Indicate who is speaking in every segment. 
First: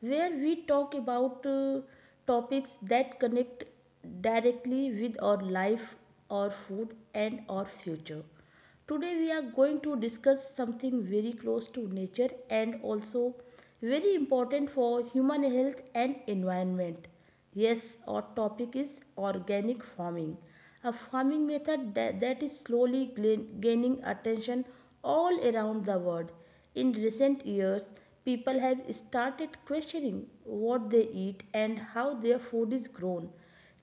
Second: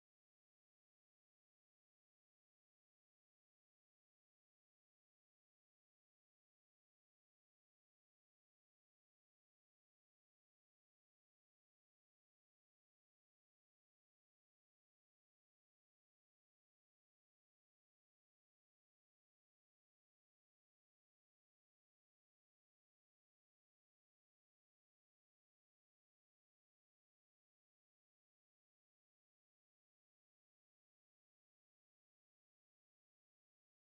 Speaker 1: where we talk about topics that connect directly with our life, our food, and our future. Today we are going to discuss something very close to nature and also very important for human health and environment. Yes, our topic is organic farming, a farming method that is slowly gaining attention all around the world. In recent years, people have started questioning what they eat and how their food is grown.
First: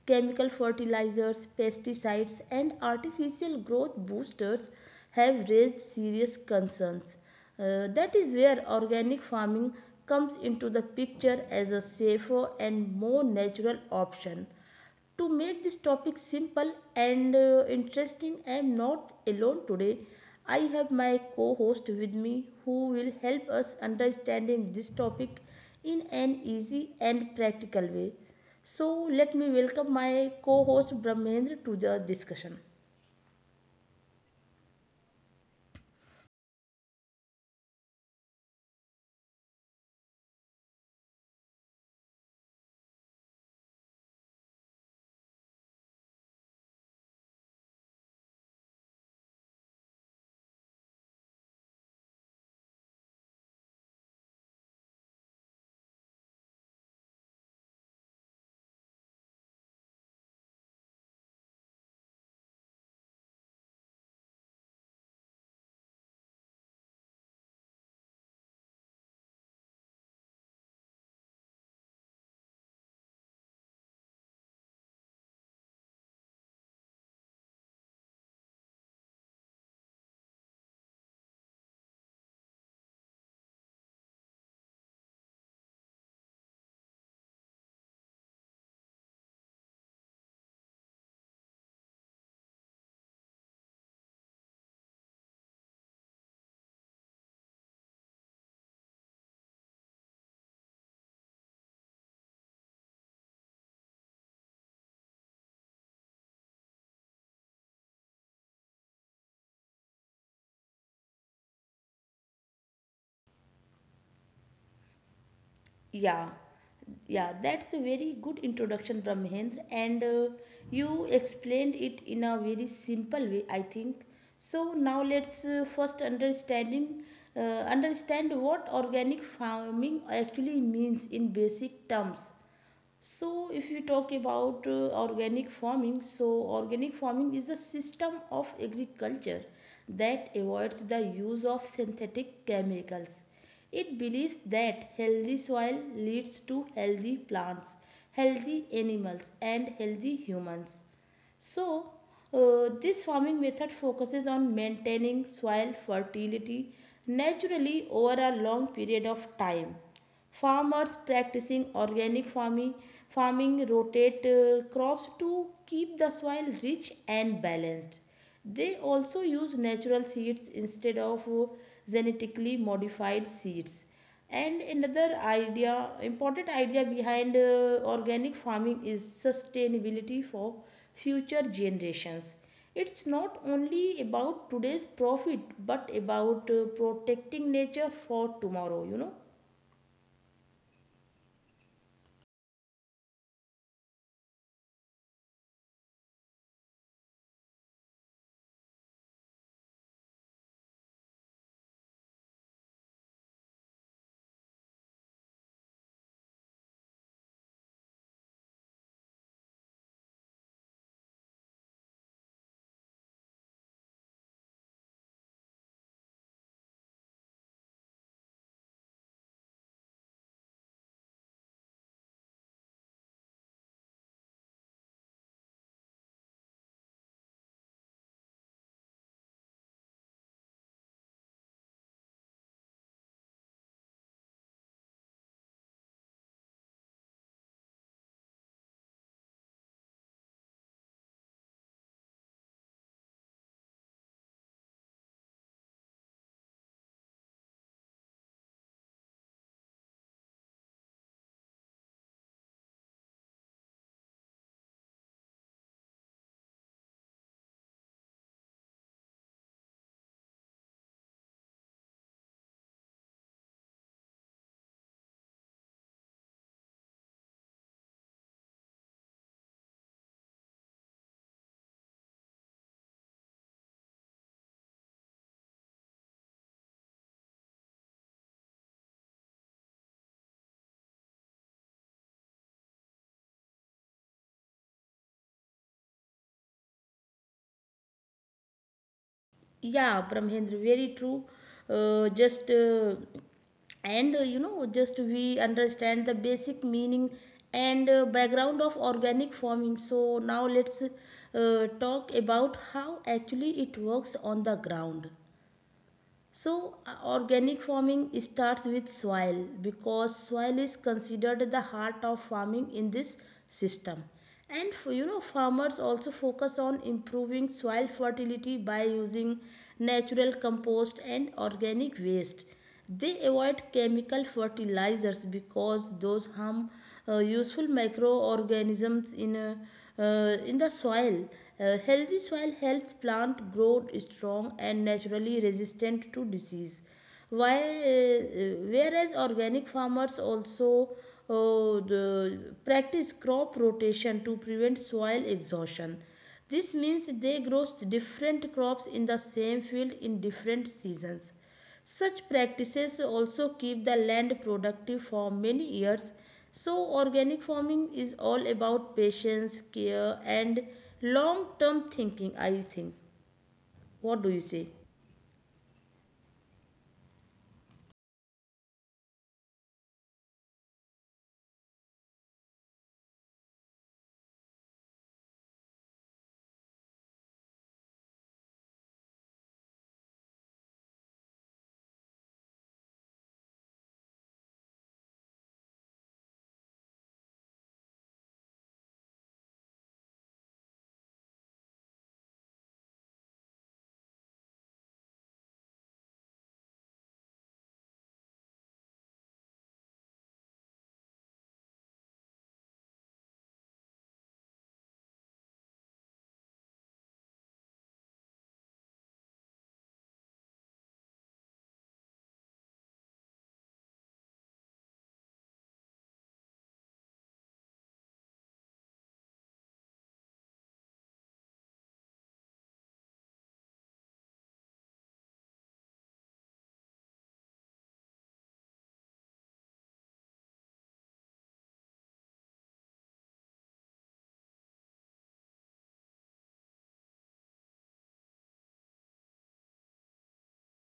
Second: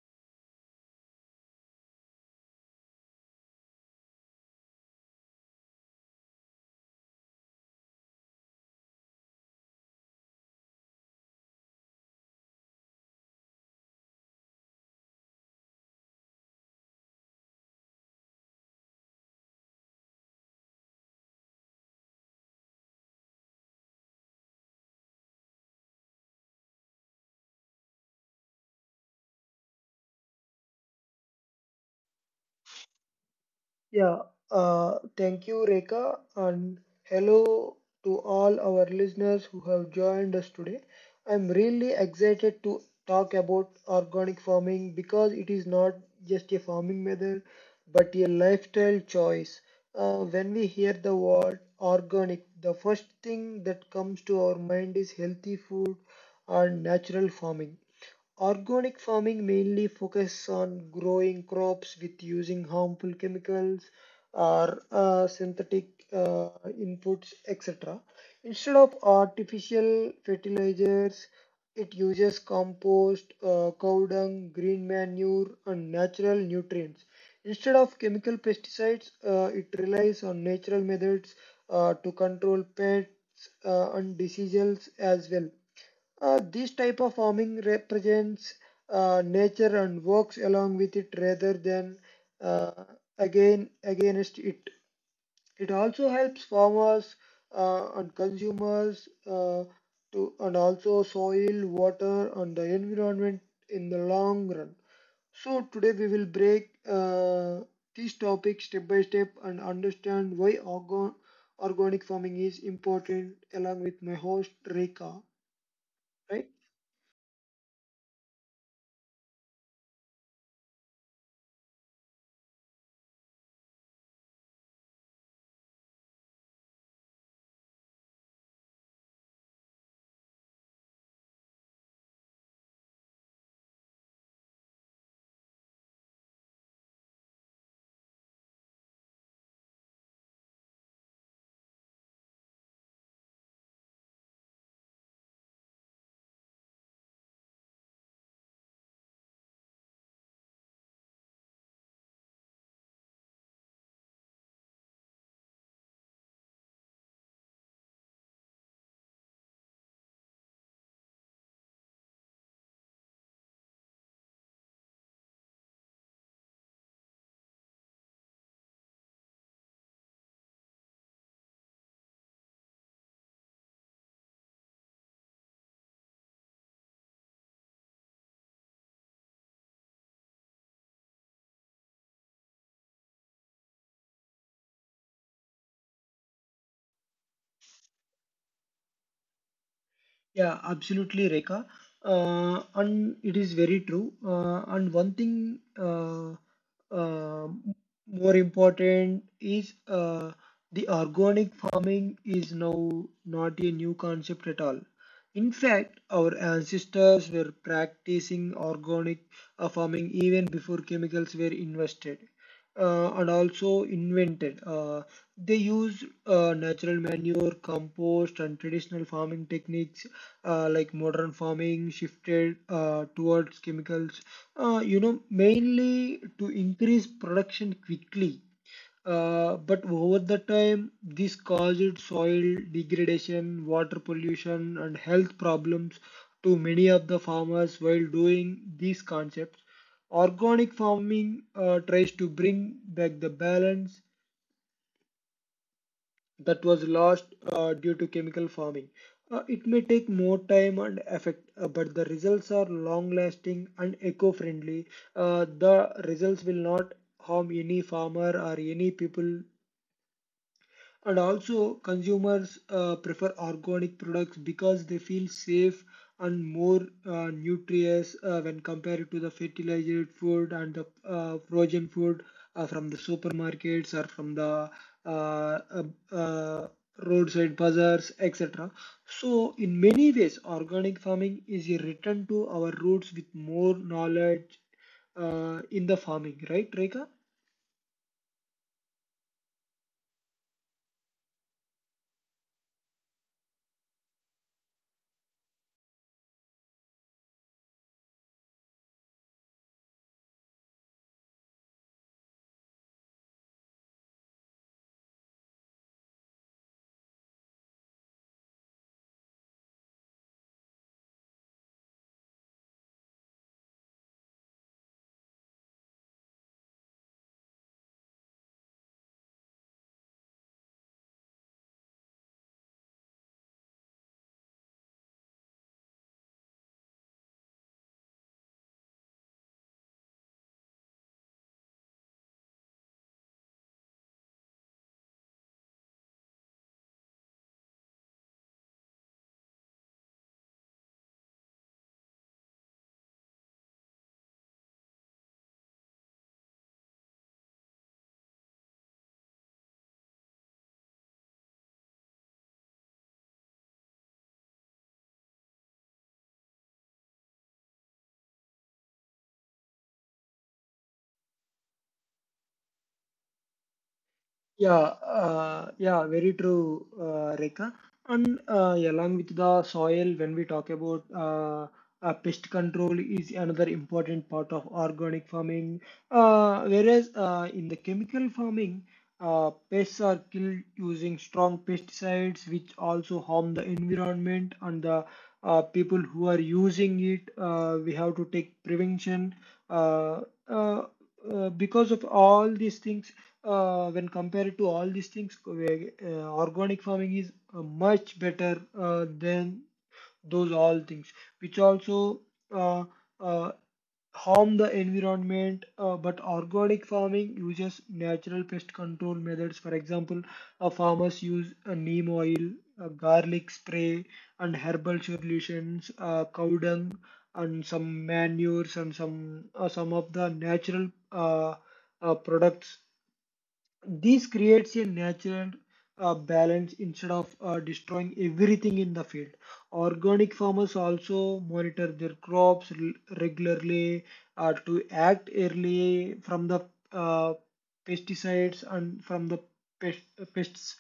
Speaker 1: Chemical fertilizers, pesticides, and artificial growth boosters have raised serious concerns. That is where organic farming comes into the picture as a safer and more natural option. To make this topic simple and interesting, I am not alone today. I have my co-host with me who will help us understanding this topic in an easy and practical way. So let me welcome my co-host Brahmendra to the discussion.
Speaker 2: Yeah, thank you, Reka, and hello to all our listeners who have joined us today. I'm really excited to talk about organic farming because it is not just a farming method but a lifestyle choice. When we hear the word organic, the first thing that comes to our mind is healthy food and natural farming. Organic farming mainly focuses on growing crops with using harmful chemicals or synthetic uh, inputs, etc. Instead of artificial fertilizers, it uses compost, cow dung, green manure, and natural nutrients. Instead of chemical pesticides, it relies on natural methods to control pests and diseases as well. This type of farming represents nature and works along with it rather than uh, again against it. It also helps farmers and consumers to and also soil, water, and the environment in the long run. So today we will break these topics step by step and understand why organic farming is important along with my host Rika.
Speaker 1: Yeah,
Speaker 2: Right?
Speaker 1: yeah, that's a very good introduction, Brahmendra, and you explained it in a very simple way, I think. So now let's first understanding uh, understand what organic farming actually means in basic terms. So, if we talk about organic farming, so organic farming is a system of agriculture that avoids the use of synthetic chemicals. It believes that healthy soil leads to healthy plants, healthy animals, and healthy humans. So, this farming method focuses on maintaining soil fertility naturally over a long period of time. Farmers practicing organic farming, rotate crops to keep the soil rich and balanced. They also use natural seeds instead of genetically modified seeds, and another idea important idea behind organic farming is sustainability for future generations. It's not only about today's profit, but about protecting nature for tomorrow.
Speaker 2: Yeah, absolutely, Rekha. And it is very true. And one thing uh, more important is the organic farming is now not a new concept at all. In fact, our ancestors were practicing organic farming even before chemicals were invested and also invented. They used natural manure, compost, and traditional farming techniques like modern farming shifted towards chemicals, you know, mainly to increase production quickly. But over the time, this caused soil degradation, water pollution, and health problems to many of the farmers while doing these concepts. Organic farming tries to bring back the balance that was lost due to chemical farming. It may take more time and effort, but the results are long lasting and eco friendly. The results will not harm any farmer or any people and also, consumers prefer organic products because they feel safe and more nutritious when compared to the fertilized food and the frozen food from the supermarkets or from the uh, uh, uh, roadside bazaars, etc. So, in many ways, organic farming is a return to our roots with more knowledge in the farming, right, Reka?
Speaker 1: Yeah, Brahmendra, very true. Just and You know, just we understand the basic meaning and background of organic farming, so now let's talk about how actually it works on the ground. So, organic farming starts with soil, because soil is considered the heart of farming in this system. You know, farmers also focus on improving soil fertility by using natural compost and organic waste. They avoid chemical fertilizers because those harm useful microorganisms in the soil. Healthy soil helps plant grow strong and naturally resistant to disease. Whereas organic farmers also practice crop rotation to prevent soil exhaustion. This means they grow different crops in the same field in different seasons. Such practices also keep the land productive for many years. So, organic farming is all about patience, care, and long term thinking, I think. What do you say?
Speaker 2: Yeah, yeah, very true, Rekha. And along with the soil, when we talk about pest control is another important part of organic farming. Whereas in the chemical farming, pests are killed using strong pesticides, which also harm the environment and the people who are using it. We have to take prevention. Uh, uh, because of all these things when compared to all these things, organic farming is much better than those all things, which also uh, uh, harm the environment. But organic farming uses natural pest control methods. For example, farmers use neem oil, garlic spray, and herbal solutions, cow dung, and some manures and some of the natural products. This creates a natural balance instead of destroying everything in the field. Organic farmers also monitor their crops regularly to act early from the uh, pesticides and from the pests.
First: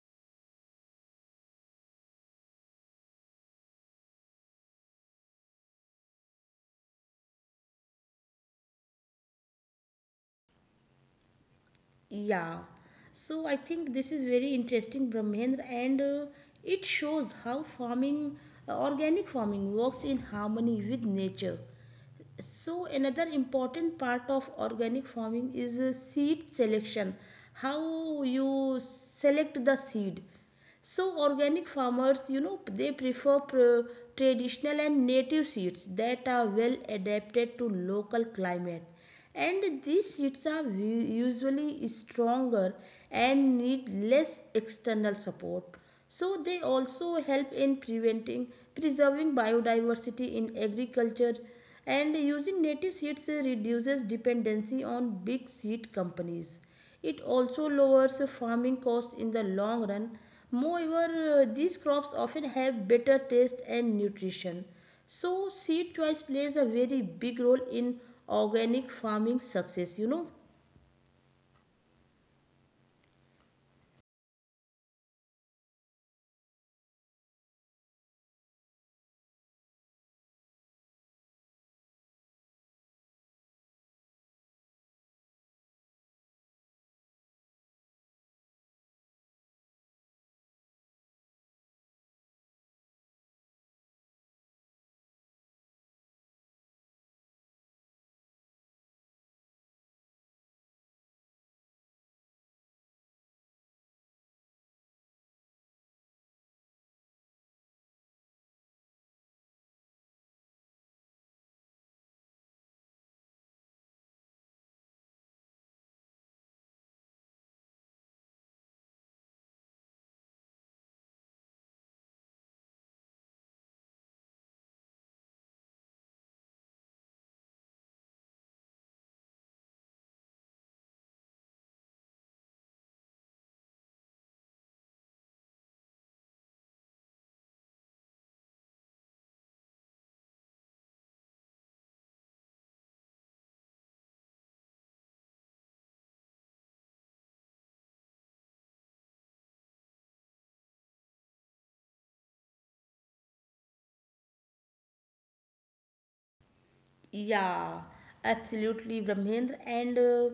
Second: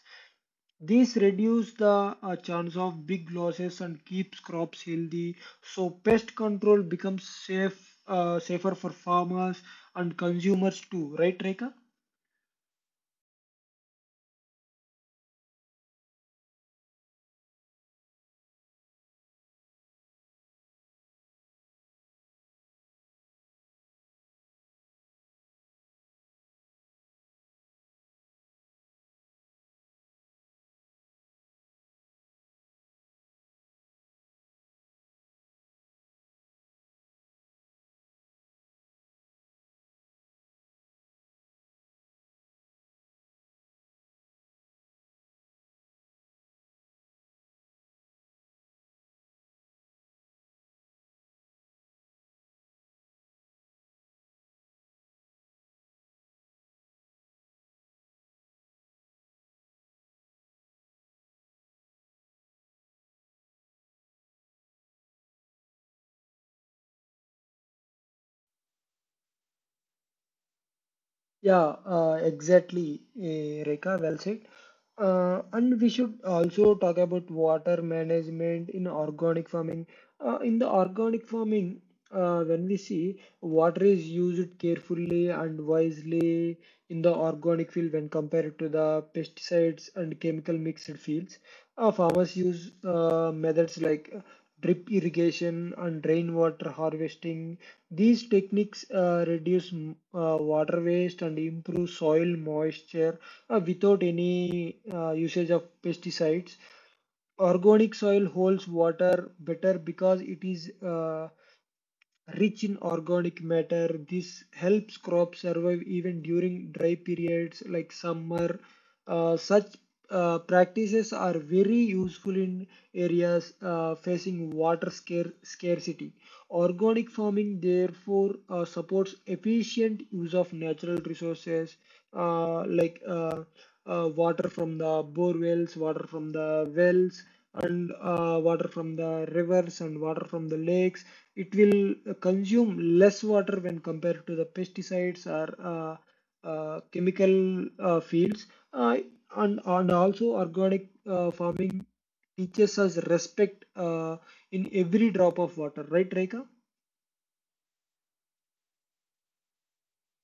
Speaker 2: This reduces the chance of big losses and keeps crops healthy. So pest control becomes safer for farmers and consumers too, right, Reka?
Speaker 1: Yeah. So, I think this is very interesting, Brahmendra, and it shows how organic farming works in harmony with nature. So another important part of organic farming is seed selection. How you select the seed? So organic farmers, you know, they prefer traditional and native seeds that are well adapted to local climate, and these seeds are usually stronger and need less external support. So they also help in preventing preserving biodiversity in agriculture, and using native seeds reduces dependency on big seed companies. It also lowers farming costs in the long run. Moreover, these crops often have better taste and nutrition. So seed choice plays a very big role in organic farming success, you know.
Speaker 2: Yeah, exactly, Rekha, well said. And we should also talk about water management in organic farming. In the organic farming, when we see water is used carefully and wisely in the organic field when compared to the pesticides and chemical mixed fields. Farmers use methods like drip irrigation and rainwater harvesting. These techniques reduce water waste and improve soil moisture without any usage of pesticides. Organic soil holds water better because it is rich in organic matter. This helps crops survive even during dry periods like summer. Such practices are very useful in areas facing scarcity. Organic farming, therefore, supports efficient use of natural resources like water from the bore wells, water from the wells, and water from the rivers and water from the lakes. It will consume less water when compared to the pesticides or chemical fields. Uh, and also, organic farming teaches us respect in every drop of water, right, Reka?
Speaker 1: Yeah, absolutely, Brahmendra. And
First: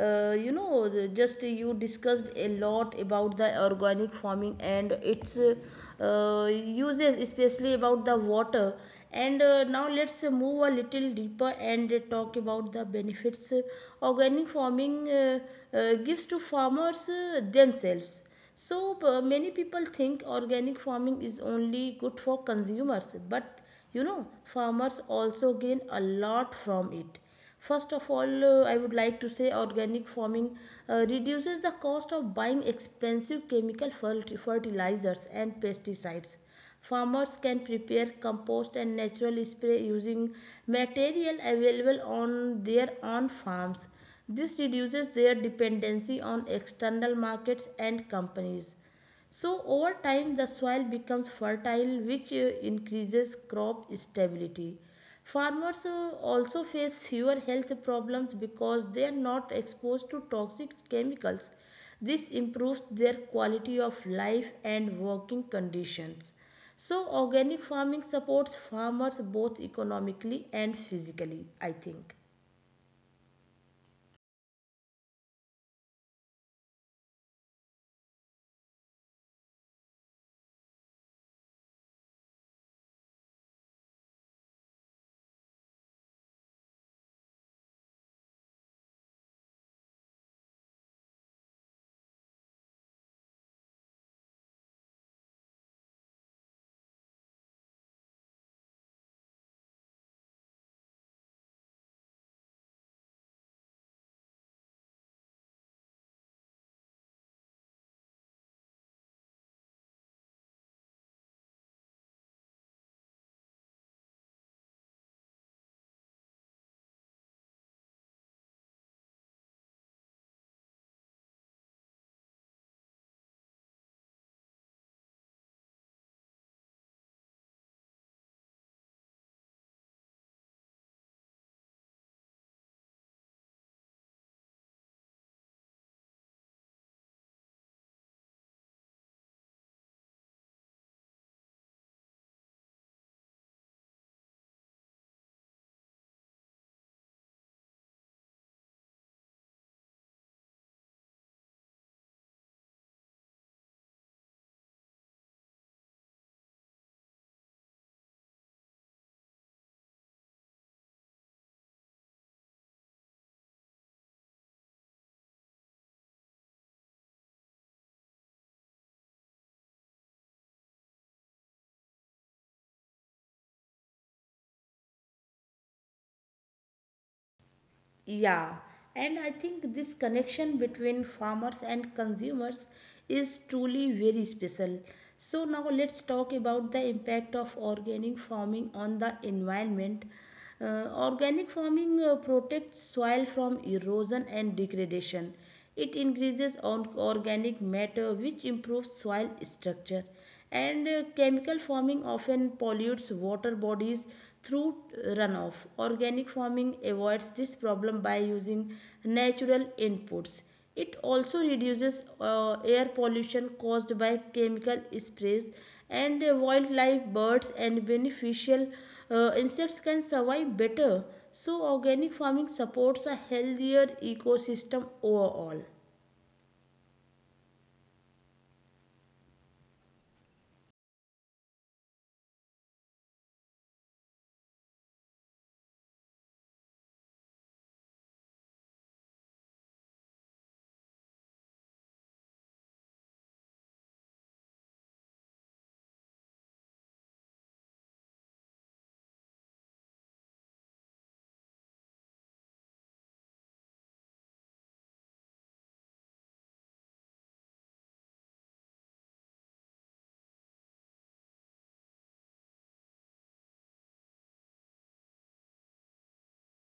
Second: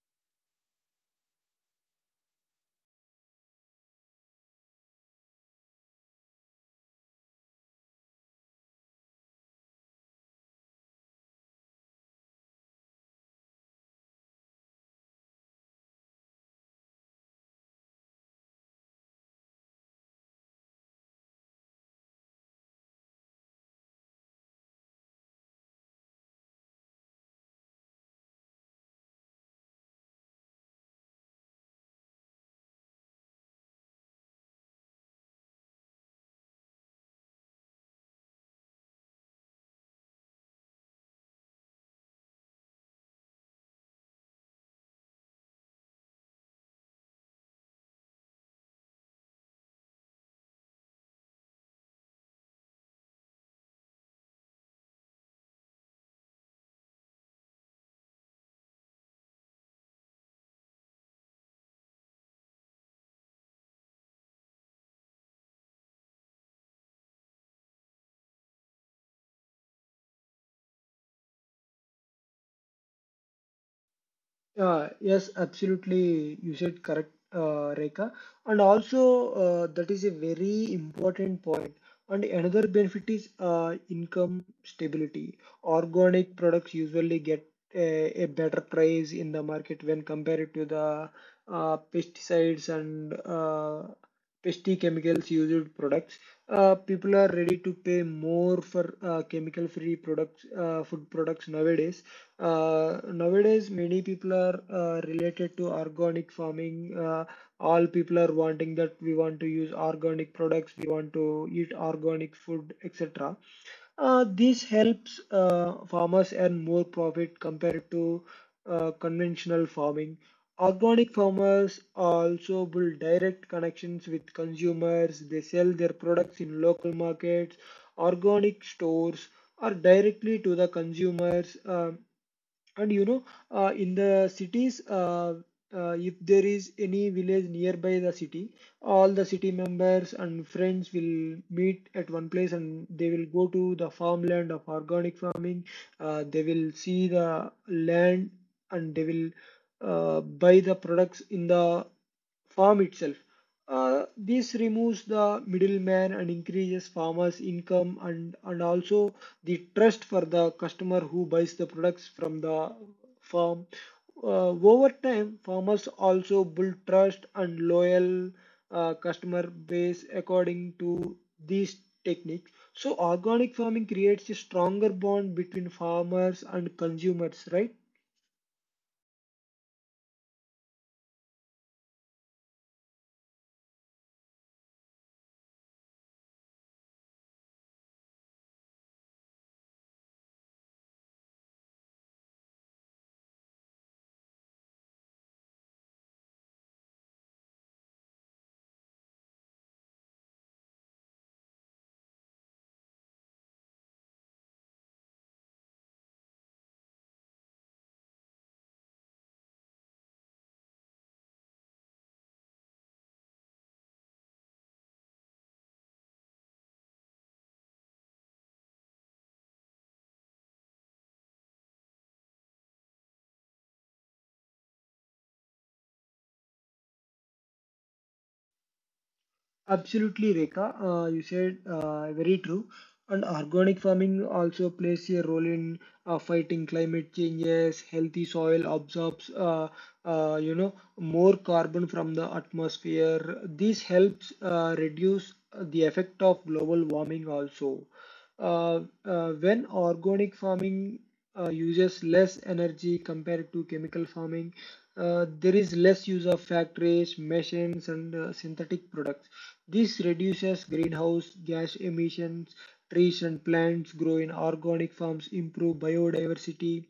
Speaker 1: You know, the- just you discussed a lot about the organic farming and its uses, especially about the water. And now let's move a little deeper and talk about the benefits organic farming gives to farmers themselves. So many people think organic farming is only good for consumers, but you know, farmers also gain a lot from it. First of all, I would like to say organic farming reduces the cost of buying expensive chemical fertilizers and pesticides. Farmers can prepare compost and natural spray using material available on their own farms. This reduces their dependency on external markets and companies. So over time the soil becomes fertile, which increases crop stability. Farmers also face fewer health problems because they are not exposed to toxic chemicals. This improves their quality of life and working conditions. So organic farming supports farmers both economically and physically, I think.
Speaker 2: Yes, absolutely. You said correct, Rekha. And also, that is a very important point. And another benefit is income stability. Organic products usually get a better price in the market when compared to the pesticides and pesty chemicals used products. People are ready to pay more for chemical-free products, food products nowadays, many people are related to organic farming. All people are wanting that we want to use organic products, we want to eat organic food, etc. This helps farmers earn more profit compared to conventional farming. Organic farmers also build direct connections with consumers. They sell their products in local markets, organic stores, or directly to the consumers. And you know, in the cities if there is any village nearby the city, all the city members and friends will meet at one place and they will go to the farmland of organic farming. They will see the land and they will buy the products in the farm itself. This removes the middleman and increases farmers' income and also the trust for the customer who buys the products from the farm. Over time, farmers also build trust and loyal customer base according to these techniques. So, organic farming creates a stronger bond between farmers and consumers, right?
Speaker 1: Yeah, and I think this connection between farmers and consumers is truly very special. So, now let's talk about the impact of organic farming on the environment. Organic farming protects soil from erosion and degradation. It increases on organic matter, which improves soil structure. And chemical farming often pollutes water bodies through runoff. Organic farming avoids this problem by using natural inputs. It also reduces air pollution caused by chemical sprays, and wildlife, birds, and beneficial insects can survive better. So organic farming supports a healthier ecosystem overall.
Speaker 2: Absolutely, Rekha. You said very true. And organic farming also plays a role in fighting climate changes. Healthy soil absorbs, you know, more carbon from the atmosphere. This helps reduce the effect of global warming also. When organic farming uses less energy compared to chemical farming, there is less use of factories, machines, and synthetic products. This reduces greenhouse gas emissions. Trees and plants grow in organic farms, improve biodiversity,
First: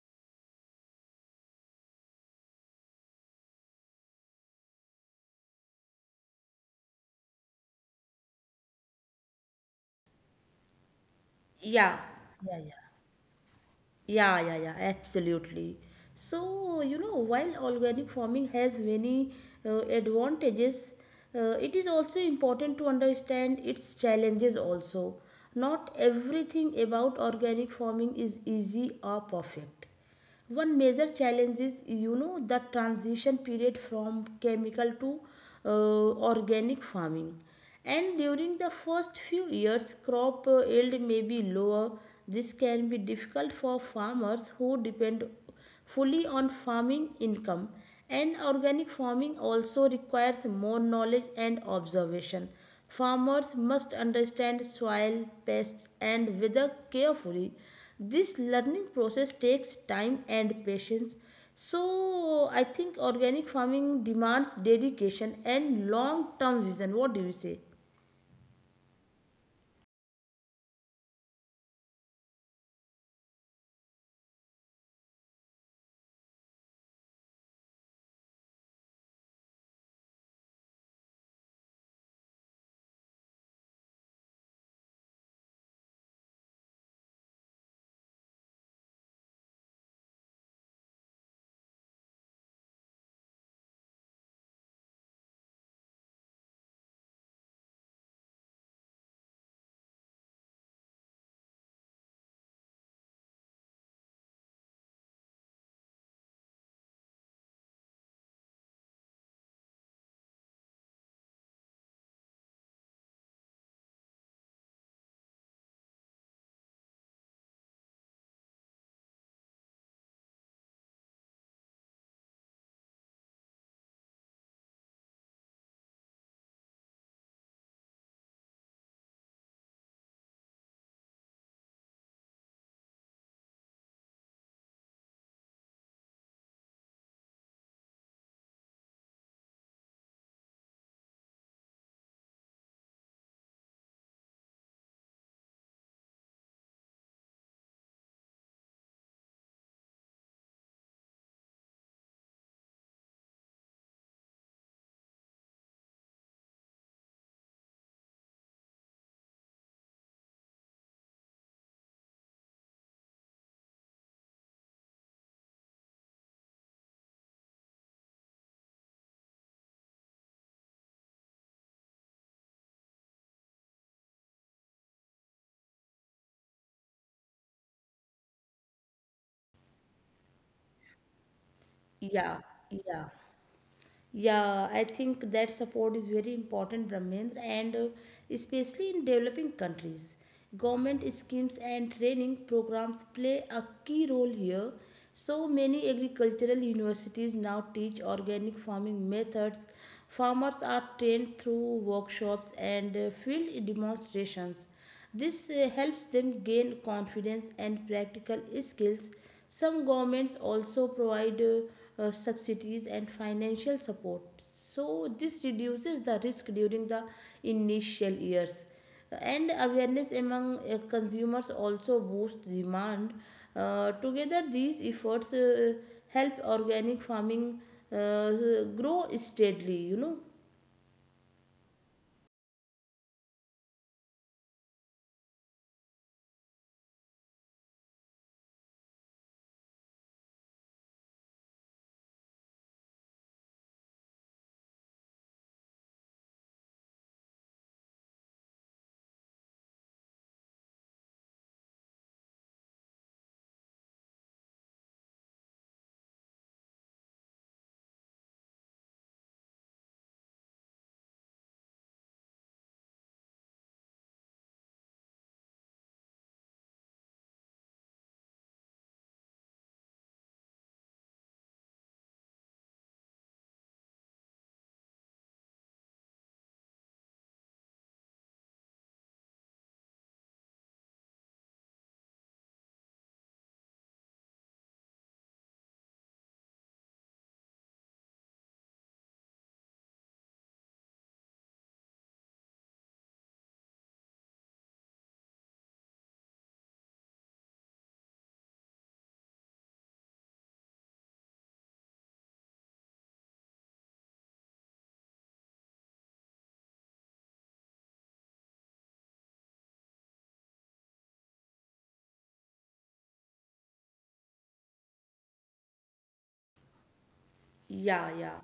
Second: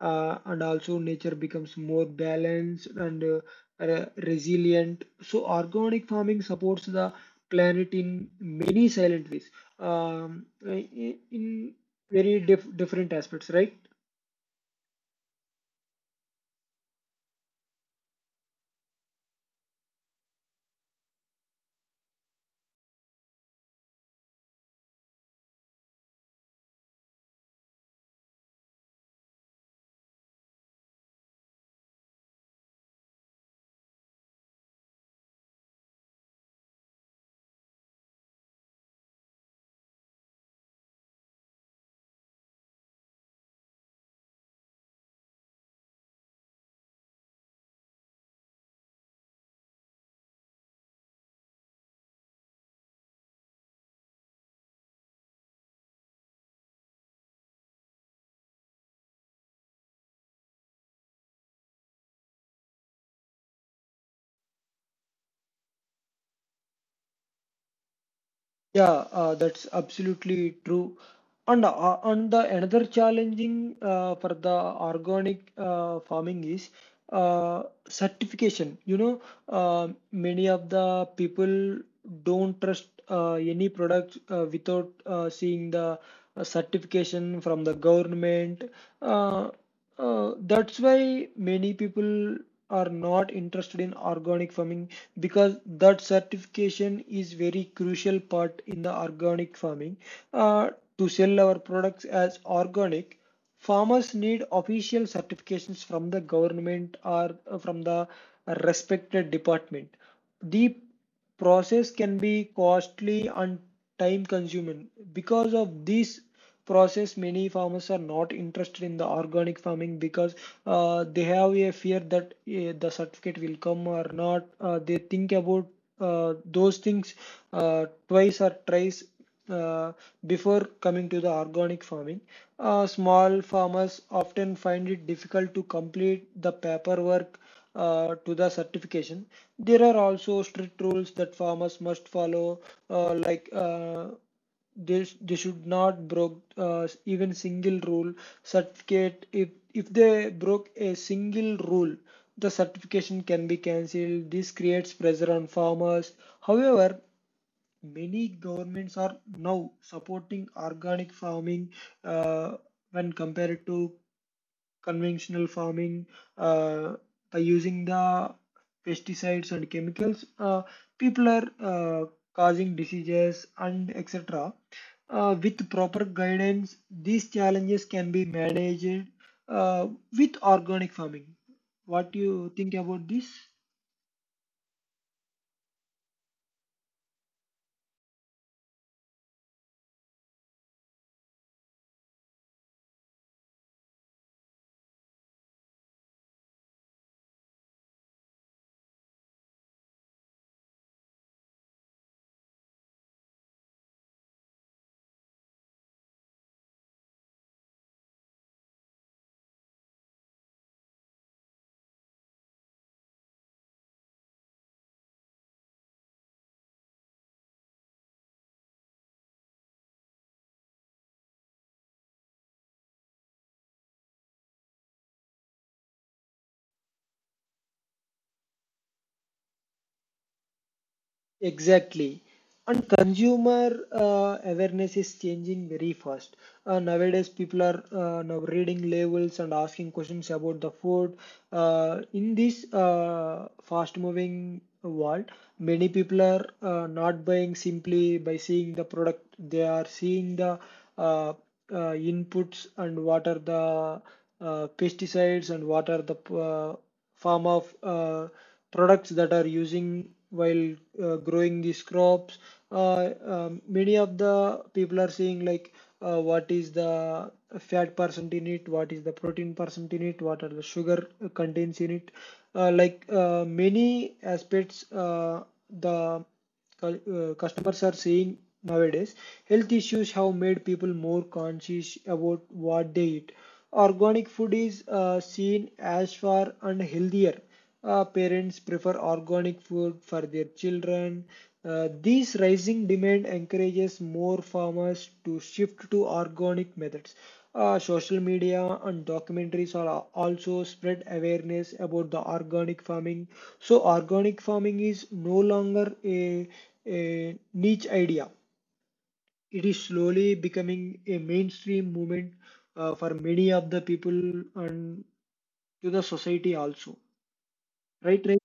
Speaker 2: and also nature becomes more balanced and resilient. So, organic farming supports the planet in many silent ways, in
Speaker 1: Yeah,
Speaker 2: very
Speaker 1: yeah, yeah.
Speaker 2: different aspects, right?
Speaker 1: Yeah, yeah, yeah, absolutely. So, you know, while organic farming has many advantages, it is also important to understand its challenges also. Not everything about organic farming is easy or perfect. One major challenge is, you know, the transition period from chemical to organic farming. And during the first few years, crop yield may be lower. This can be difficult for farmers who depend fully on farming income, and organic farming also requires more knowledge and observation. Farmers must understand soil, pests, and weather carefully. This learning process takes time and patience. So I think organic farming demands dedication and long term vision. What do you say?
Speaker 2: Yeah, that's absolutely true. And the another challenging for the organic farming is uh, certification. You know, many of the people don't trust any product without seeing the certification from the government. Uh, that's why many people are not interested in organic farming because that certification is very crucial part in the organic farming. Uh, to sell our products as organic, farmers need official certifications from the government or from the respected department. The process can be costly and time consuming. Because of this process, many farmers are not interested in the organic farming because they have a fear that the certificate will come or not. They think about those things twice or thrice uh, before coming to the organic farming. Small farmers often find it difficult to complete the paperwork to the certification. There are also strict rules that farmers must follow, like they should not broke even single rule certificate. If they broke a single rule, the certification can be cancelled. This creates pressure on farmers. However, many governments are now supporting organic farming uh, when compared to conventional farming uh, by using the pesticides and chemicals. People are causing diseases and etc. With proper guidance these challenges can be managed uh, with organic farming. What do
Speaker 1: Yeah,
Speaker 2: you think
Speaker 1: yeah.
Speaker 2: about this?
Speaker 1: Yeah, I think that support is very important, Brahmendra, and especially in developing countries. Government schemes and training programs play a key role here. So many agricultural universities now teach organic farming methods. Farmers are trained through workshops and field demonstrations. This helps them gain confidence and practical skills. Some governments also provide subsidies and financial support. So, this reduces the risk during the initial years, and awareness among consumers also boosts demand. Together, these efforts help organic farming uh, grow steadily, you know.
Speaker 2: Exactly. And consumer awareness is changing very fast. Nowadays, people are now reading labels and asking questions about the food. In this fast-moving world, many people are not buying simply by seeing the product. They are seeing the uh, uh, inputs and what are the pesticides and what are the form of products that are using while growing these crops. Many of the people are saying like what is the fat percent in it, what is the protein percent in it, what are the sugar contents in it. Like many aspects, the customers are seeing nowadays. Health issues have made people more conscious about what they eat. Organic food is seen as far and healthier. Parents prefer organic food for their children. This rising demand encourages more farmers to shift to organic methods. Social media and documentaries are also spread awareness about the organic farming, so organic farming is no longer a niche idea. It is slowly becoming a mainstream movement for many of the people and to the society also.
Speaker 1: Yeah,
Speaker 2: Right.
Speaker 1: yeah,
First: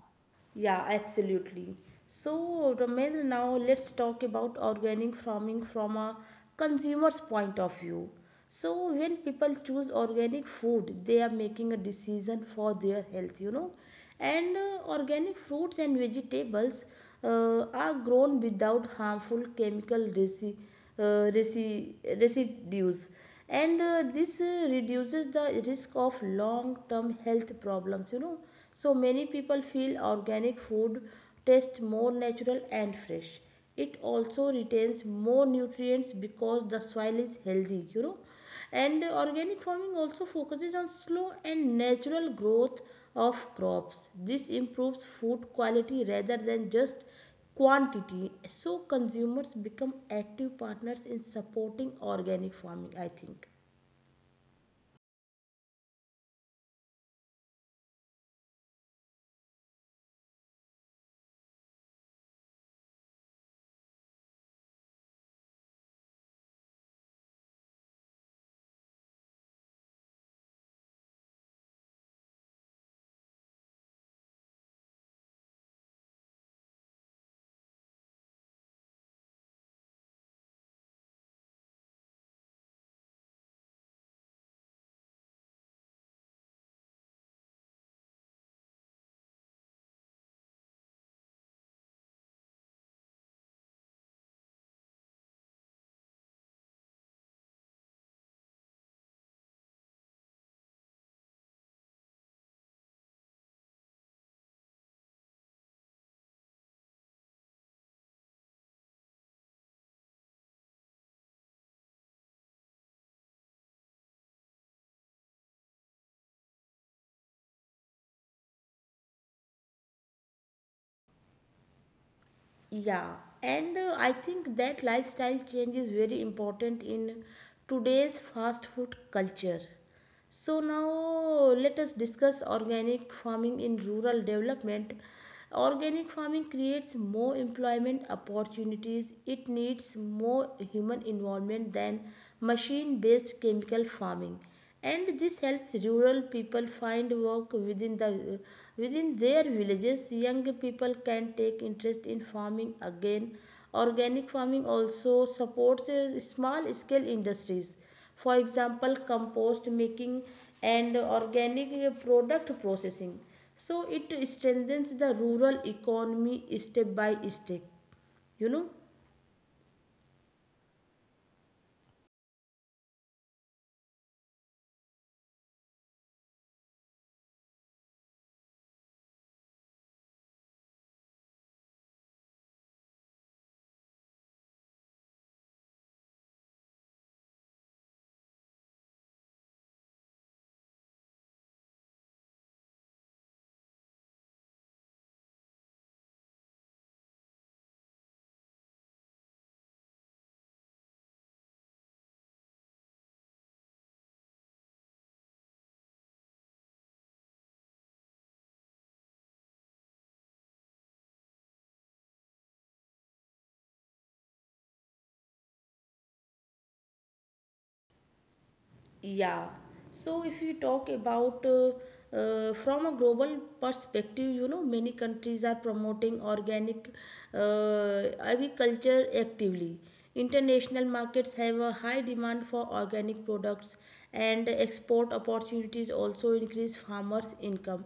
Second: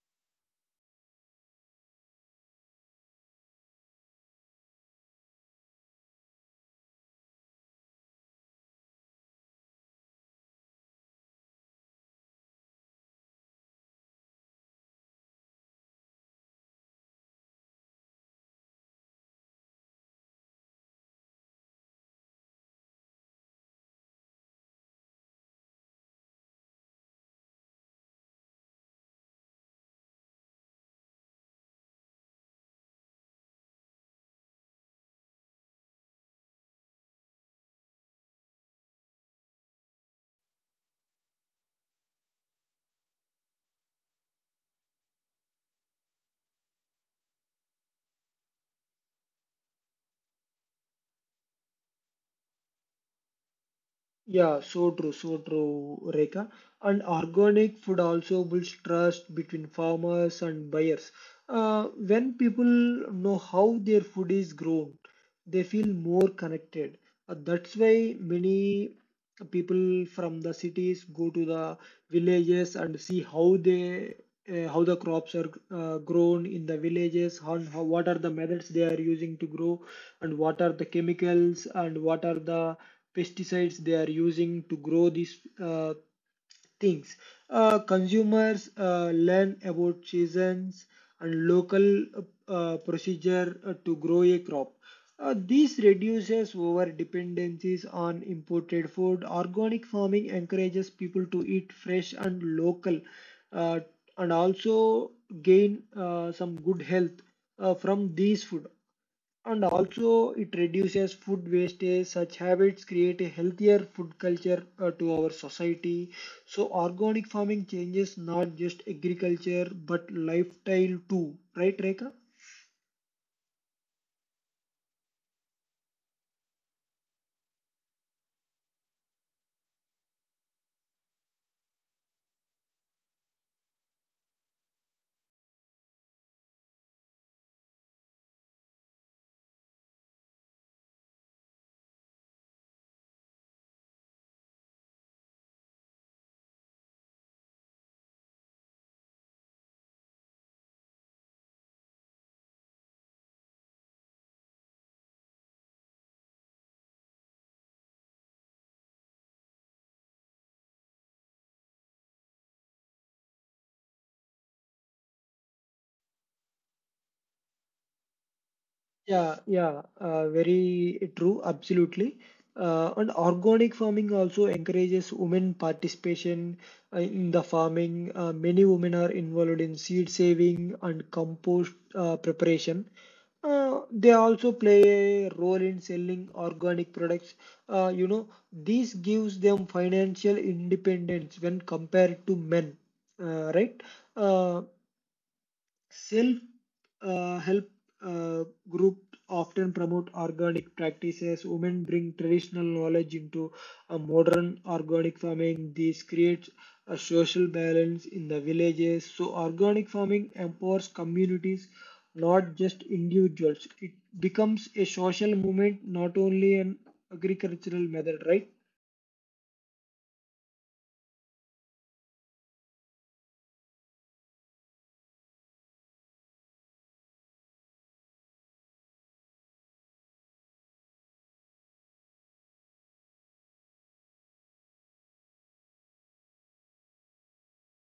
Speaker 1: yeah, absolutely. So, Ramendra, now let's talk about organic farming from a consumer's point of view. So, when people choose organic food, they are making a decision for their health, you know. And organic fruits and vegetables are grown without harmful chemical uh, resi- residues, and this reduces the risk of long term health problems, you know. So many people feel organic food tastes more natural and fresh. It also retains more nutrients because the soil is healthy, you know. And organic farming also focuses on slow and natural growth of crops. This improves food quality rather than just quantity. So consumers become active partners in supporting organic farming, I think.
Speaker 2: Yeah, so true, Rekha. And organic food also builds trust between farmers and buyers. When people know how their food is grown, they feel more connected. That's why many people from the cities go to the villages and see how they how the crops are grown in the villages, how, what are the methods they are using to grow, and what are the chemicals and what are the pesticides they are using to grow these things. Consumers learn about seasons and local procedure to grow a crop. This reduces over dependencies on imported food. Organic farming encourages people to eat fresh and local, uh, and also gain some good health from these food, and also it reduces food wastage. Such habits create a healthier food culture to our society. So organic farming changes not just agriculture but lifestyle too, right, Reka?
Speaker 1: Yeah, and I think that lifestyle change is very important in today's fast food culture. So now let us discuss organic farming in rural development. Organic farming creates more employment opportunities. It needs more human involvement than machine-based chemical farming, and this helps rural people find work within their villages. Young people can take interest in farming again. Organic farming also supports small scale industries, for example, compost making and organic product processing. So it strengthens the rural economy step by step, you know.
Speaker 2: Yeah, yeah, very true, absolutely. And organic farming also encourages women participation in the farming. Many women are involved in seed saving and compost preparation. They also play a role in selling organic products. Uh, you know, this gives them financial independence when compared to men, right? Uh, Self help group often promote organic practices. Women bring traditional knowledge into a modern organic farming. This creates a social balance in the villages. So, organic farming empowers communities, not just individuals. It becomes a social movement, not only an agricultural method, right?
Speaker 1: Yeah. So if you talk about from a global perspective, you know, many countries are promoting organic agriculture actively. International markets have a high demand for organic products, and export opportunities also increase farmers' income.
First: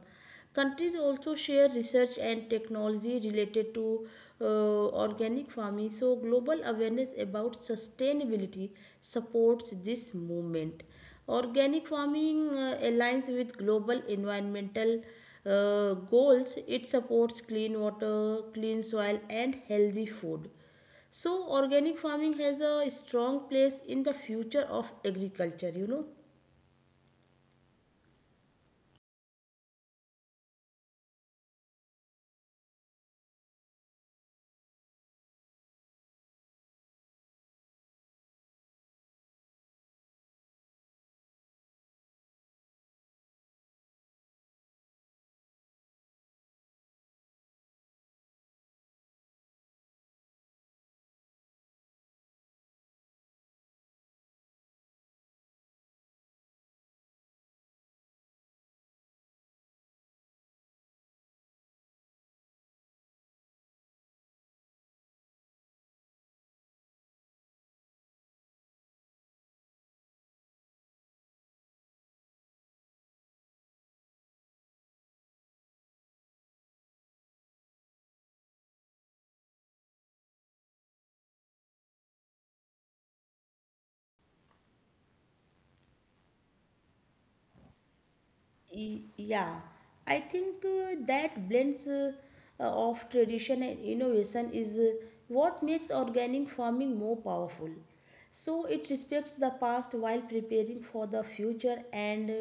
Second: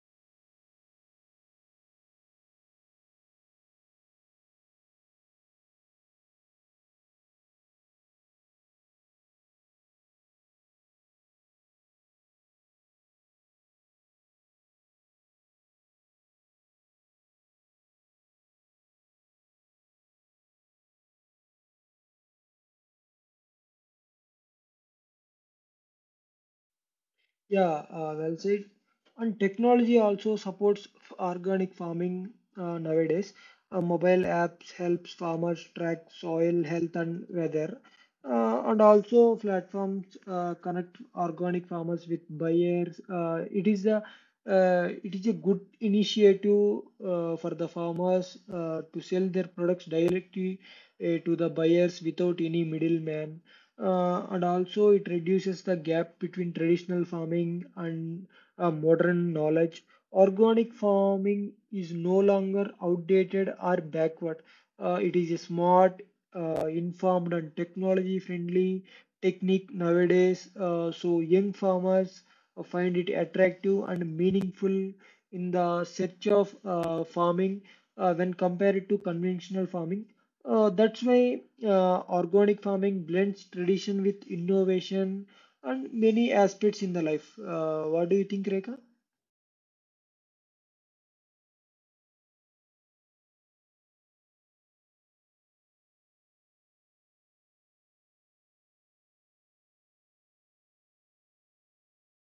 Speaker 1: Countries also share research and technology related to uh, organic farming, so global awareness about sustainability supports this movement. Organic farming aligns with global environmental goals. It supports clean water, clean soil, and healthy food. So, organic farming has a strong place in the future of agriculture, you know.
Speaker 2: Yeah, well said. And technology also supports organic farming nowadays. Mobile apps helps farmers track soil health and weather. And also platforms connect organic farmers with buyers. It is a good initiative for the farmers to sell their products directly to the buyers without any middleman, and also it reduces the gap between traditional farming and modern knowledge. Organic farming is no longer outdated or backward. It is a smart, informed, and technology friendly technique nowadays. So, young farmers find it attractive and meaningful in the search of farming when compared to conventional farming. That's why organic farming blends tradition with innovation and many aspects in the life. What do you think, Rekha?
Speaker 1: Yeah, I think that blends uh, of tradition and innovation is what makes organic farming more powerful. So it respects the past while preparing for the future. And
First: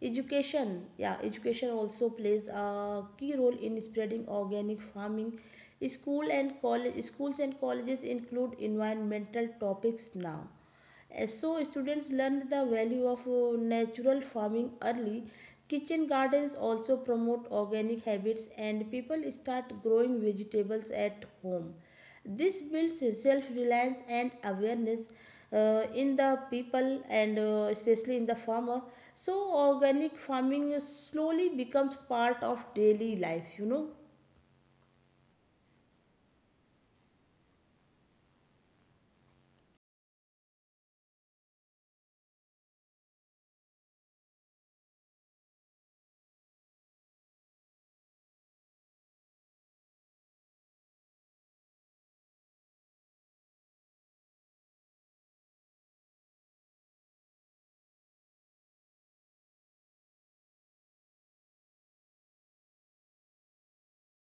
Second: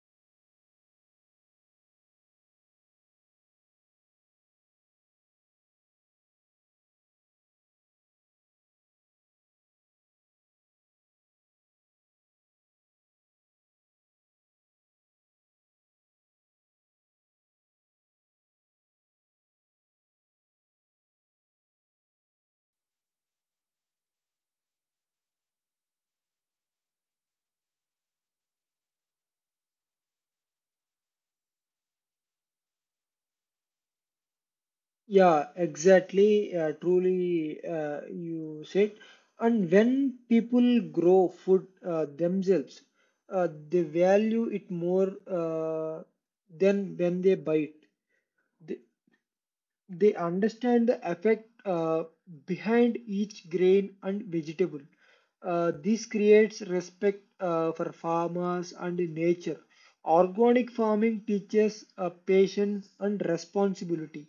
Speaker 1: education, yeah, education also plays a key role in spreading organic farming. School and college, schools and colleges include environmental topics now So students learn the value of natural farming early. Kitchen gardens also promote organic habits, and people start growing vegetables at home. This builds self-reliance and awareness in the people, and especially in the farmer. So organic farming slowly becomes part of daily life, you know.
Speaker 2: Yeah, exactly. Truly, you said. And when people grow food themselves, they value it more than when they buy it. They understand the effect behind each grain and vegetable. This creates respect for farmers and nature. Organic farming teaches patience and responsibility.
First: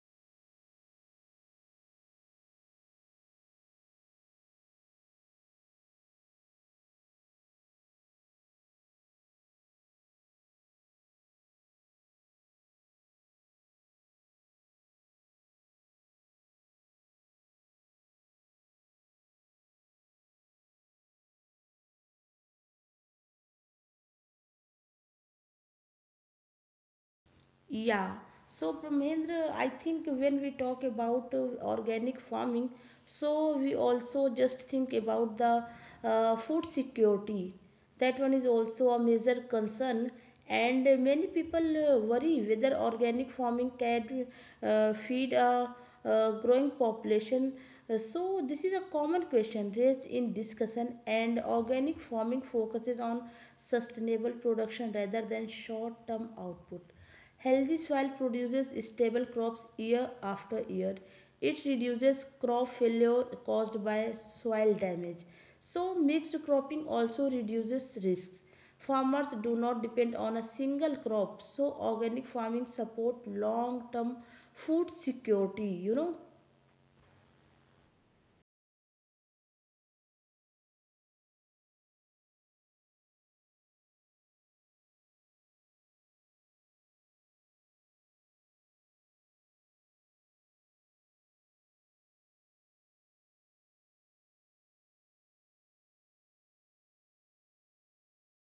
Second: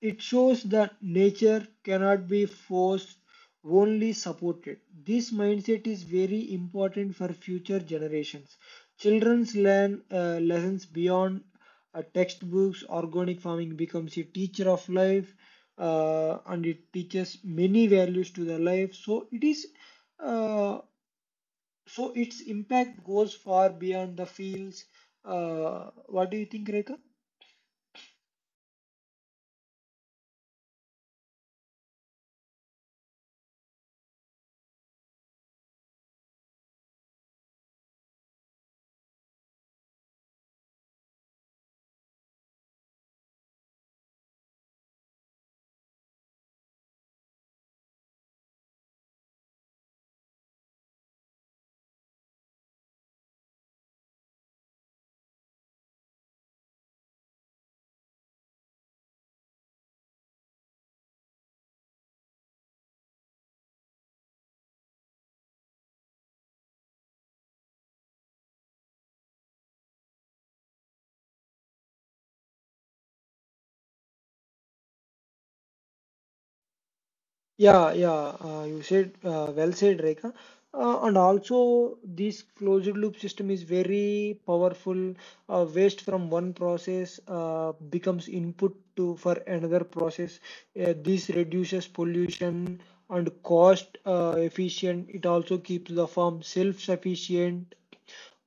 Speaker 2: It shows that nature cannot be forced, only supported. This mindset is very important for future generations. Children's learn lessons beyond textbooks. Organic farming becomes a teacher of life, and it teaches many values to the life. Uh, so its impact goes far beyond the fields. What do you think, Rekha?
Speaker 1: Yeah. So, Brahmendra, I think when we talk about organic farming, so we also just think about the food security. That one is also a major concern, and many people worry whether organic farming can feed a, growing population. So, this is a common question raised in discussion, and organic farming focuses on sustainable production rather than short term output. Healthy soil produces stable crops year after year. It reduces crop failure caused by soil damage. So, mixed cropping also reduces risks. Farmers do not depend on a single crop, so organic farming support long-term food security, you know.
Speaker 2: Yeah, yeah, you said well said, Rekha. And also, this closed loop system is very powerful. Waste from one process becomes input to for another process. This reduces pollution and cost efficient. It also keeps the farm self-sufficient.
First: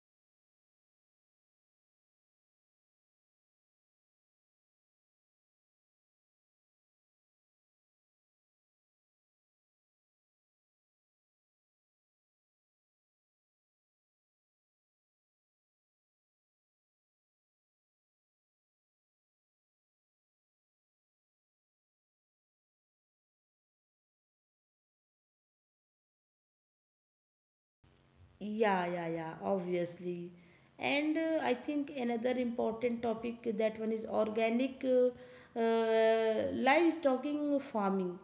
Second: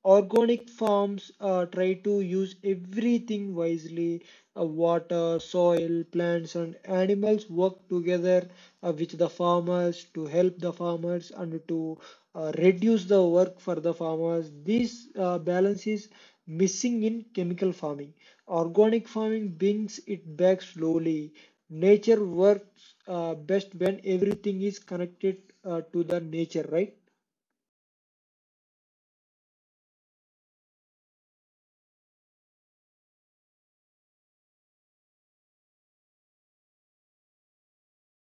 Speaker 2: Organic farms try to use everything wisely. Water, soil, plants, and animals work together with the farmers to help the farmers and to reduce the work for the farmers. This balance is missing in chemical farming. Organic farming brings it back slowly. Nature works best when everything is connected to the nature, right?
Speaker 1: Yeah, yeah, yeah, obviously. And I think another important topic, that one is organic livestock farming,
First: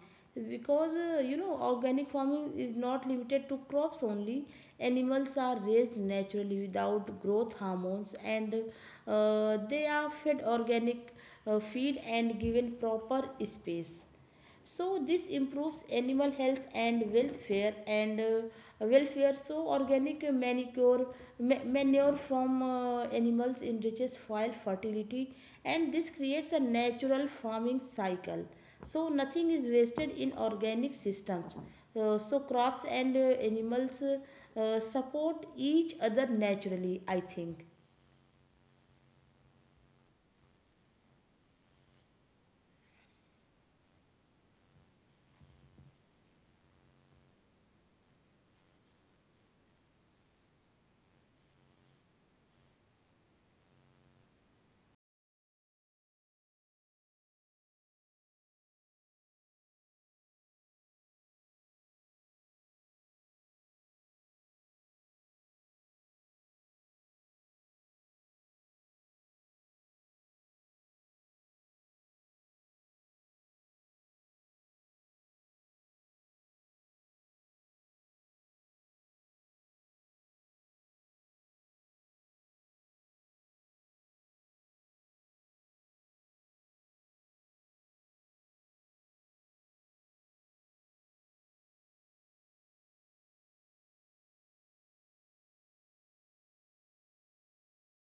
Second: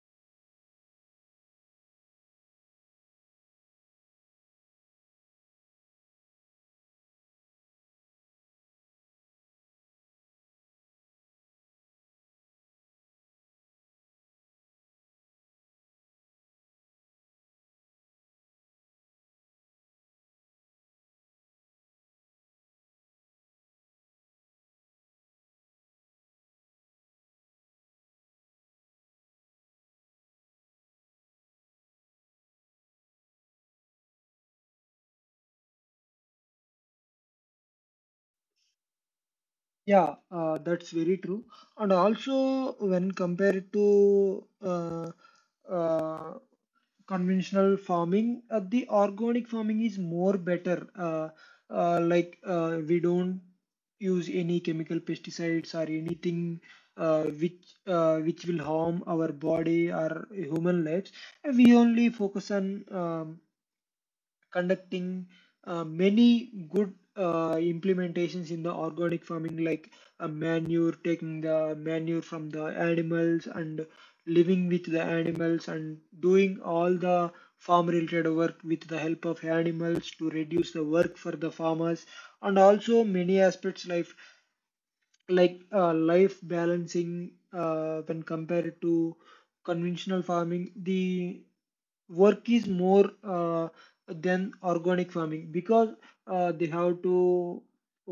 Speaker 1: because you know, organic farming is not limited to crops only. Animals are raised naturally without growth hormones, and they are fed organic feed and given proper space. So this improves animal health and welfare. So organic manure from animals enriches soil fertility, and this creates a natural farming cycle. So nothing is wasted in organic systems. So crops and animals support each other naturally, I think.
Speaker 2: Yeah, that's very true. And also, when compared to uh, conventional farming, the organic farming is more better. Like we don't use any chemical pesticides or anything uh, which which will harm our body or human lives. We only focus on conducting many good implementations in the organic farming, like manure, taking the manure from the animals and living with the animals and doing all the farm related work with the help of animals to reduce the work for the farmers, and also many aspects life, like life balancing when compared to conventional farming the work is more than organic farming, because they have to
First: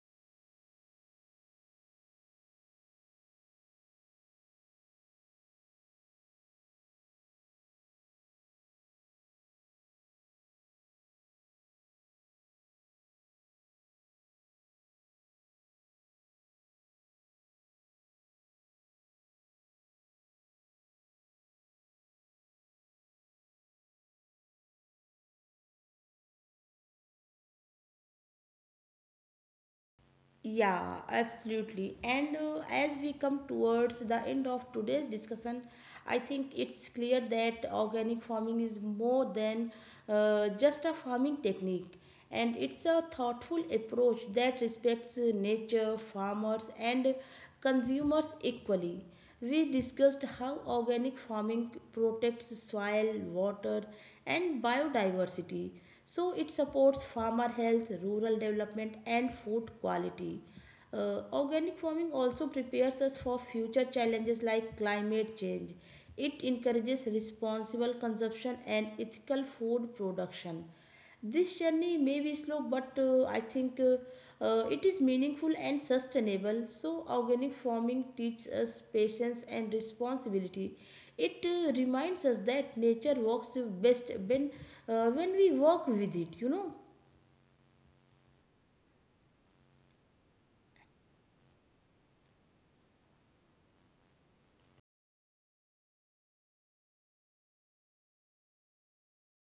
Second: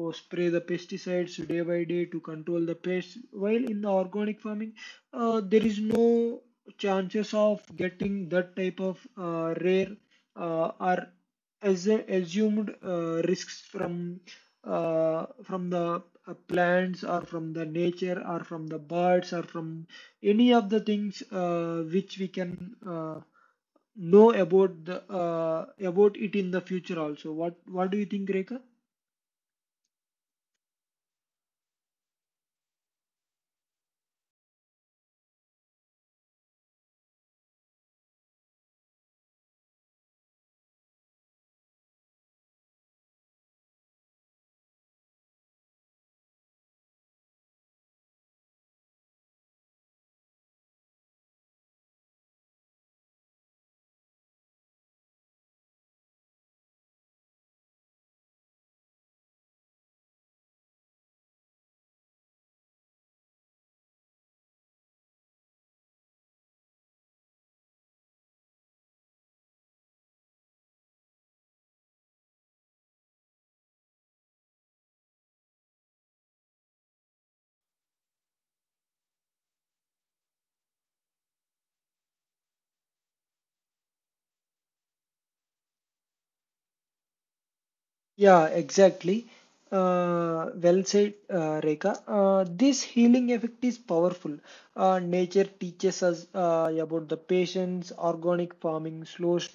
Speaker 2: spray the pesticides day by day to control the pests, while in the organic farming there is no chances of getting that type of rare or as assumed risks from the plants or from the nature or from the birds or from any of the things which we can know about the about it in the future also. What do you think, Rekha?
Speaker 1: Yeah, absolutely. And as we come towards the end of today's discussion, I think it's clear that organic farming is more than just a farming technique, and it's a thoughtful approach that respects nature, farmers, and consumers equally. We discussed how organic farming protects soil, water, and biodiversity, so it supports farmer health, rural development, and food quality. Organic farming also prepares us for future challenges like climate change. It encourages responsible consumption and ethical food production. This journey may be slow, but I think it is meaningful and sustainable. So, organic farming teaches us patience and responsibility. It reminds us that nature works best when we work with it, you know.
Speaker 2: Yeah, exactly. Well said, Rekha. This healing effect is powerful. Nature teaches us about the patience. Organic farming slows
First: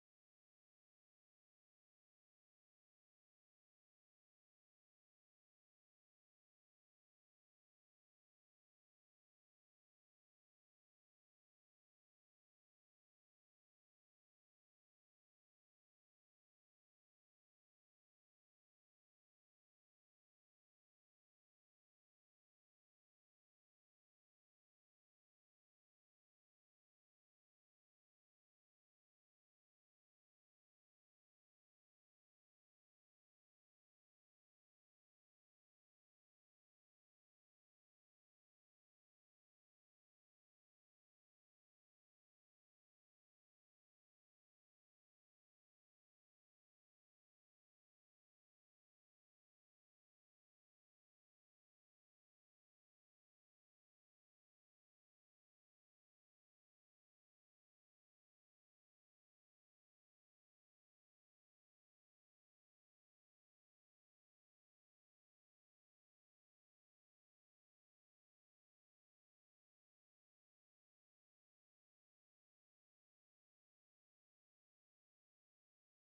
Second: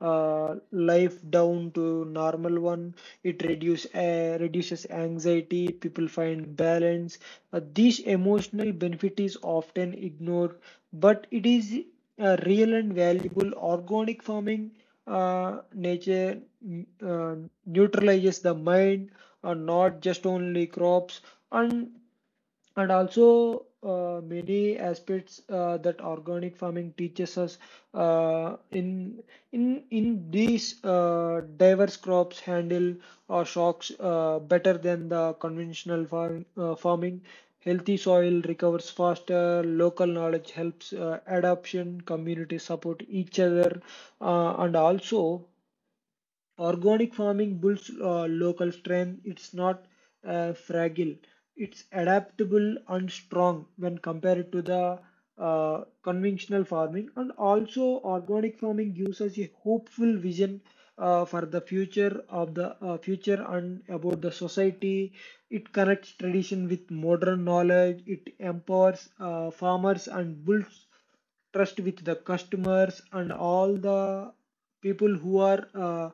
Speaker 2: life down to normal one. It reduces anxiety, people find balance. This emotional benefit is often ignored, but it is real and valuable. Organic farming uh, nature mm, uh, neutralizes the mind and not just only crops, and also many aspects that organic farming teaches us uh, in in these diverse crops handle or shocks better than the conventional farming. Healthy soil recovers faster, local knowledge helps adoption, communities support each other, and also organic farming builds local strength. It's not fragile. It's adaptable and strong when compared to the conventional farming. And also, organic farming gives us a hopeful vision for the future and about the society. It connects tradition with modern knowledge. It empowers farmers and builds trust with the customers and all the people who are uh,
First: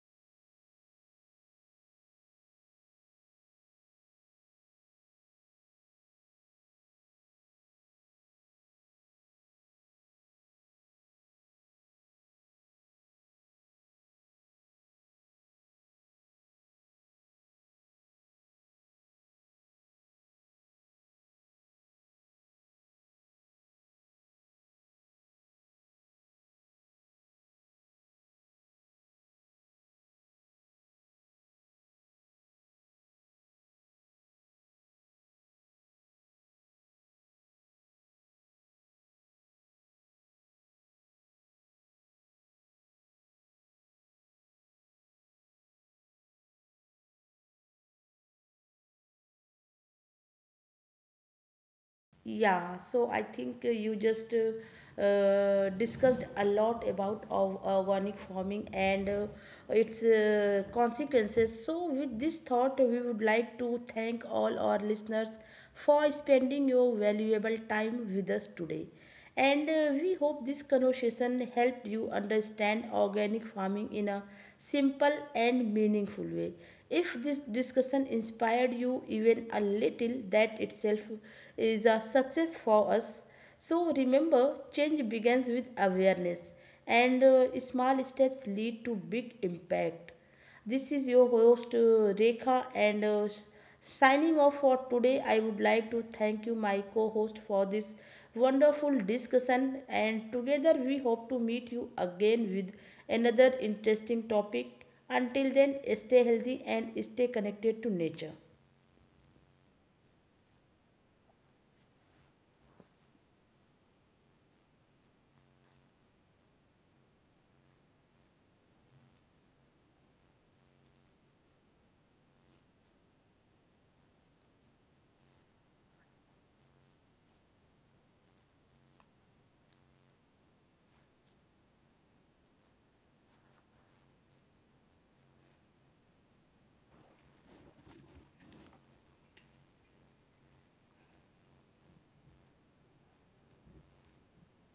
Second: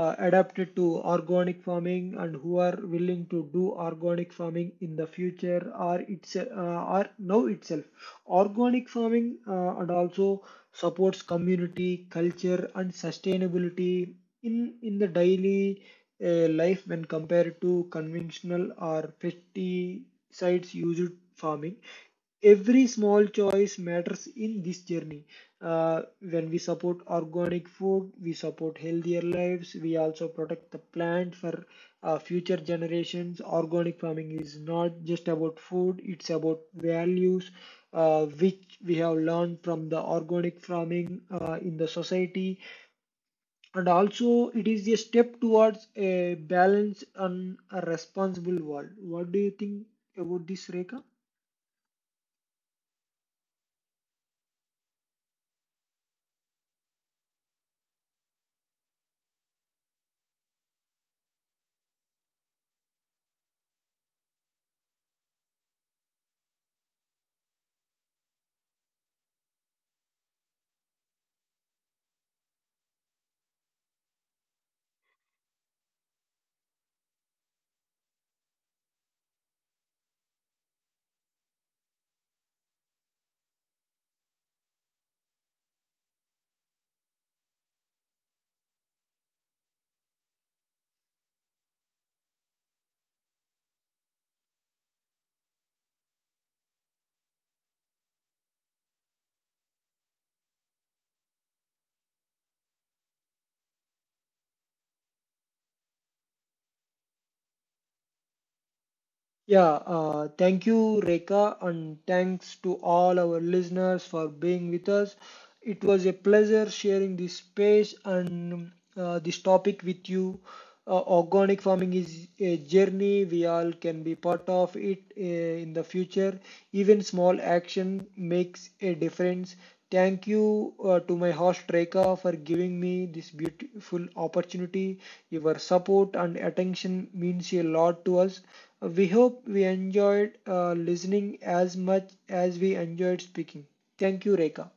Speaker 2: uh, adapted to organic farming and who are willing to do organic farming in the future or it's or now itself. Organic farming and also supports community culture and sustainability in the daily life when compared to conventional or pesticides used farming. Every small choice matters in this journey. When we support organic food, we support healthier lives. We also protect the plant for future generations. Organic farming is not just about food, it's about values which we have learned from the organic farming in the society, and also it is a step towards a balanced and a responsible world. What do you think about this, Reka?
Speaker 1: Yeah, so I think you just discussed a lot about of organic farming and its consequences. So, with this thought, we would like to thank all our listeners for spending your valuable time with us today. And we hope this conversation helped you understand organic farming in a simple and meaningful way. If this discussion inspired you even a little, that itself is a success for us. So remember, change begins with awareness, and small steps lead to big impact. This is your host Rekha, and signing off for today. I would like to thank you, my co host, for this wonderful discussion. And together we hope to meet you again with another interesting topic. Until then, stay healthy and stay connected to nature.
Speaker 2: Yeah, thank you, Reka, and thanks to all our listeners for being with us. It was a pleasure sharing this space and this topic with you. Organic farming is a journey we all can be part of it in the future. Even small action makes a difference. Thank you to my host Reka for giving me this beautiful opportunity. Your support and attention means a lot to us. We hope we enjoyed listening as much as we enjoyed speaking. Thank you, Reka.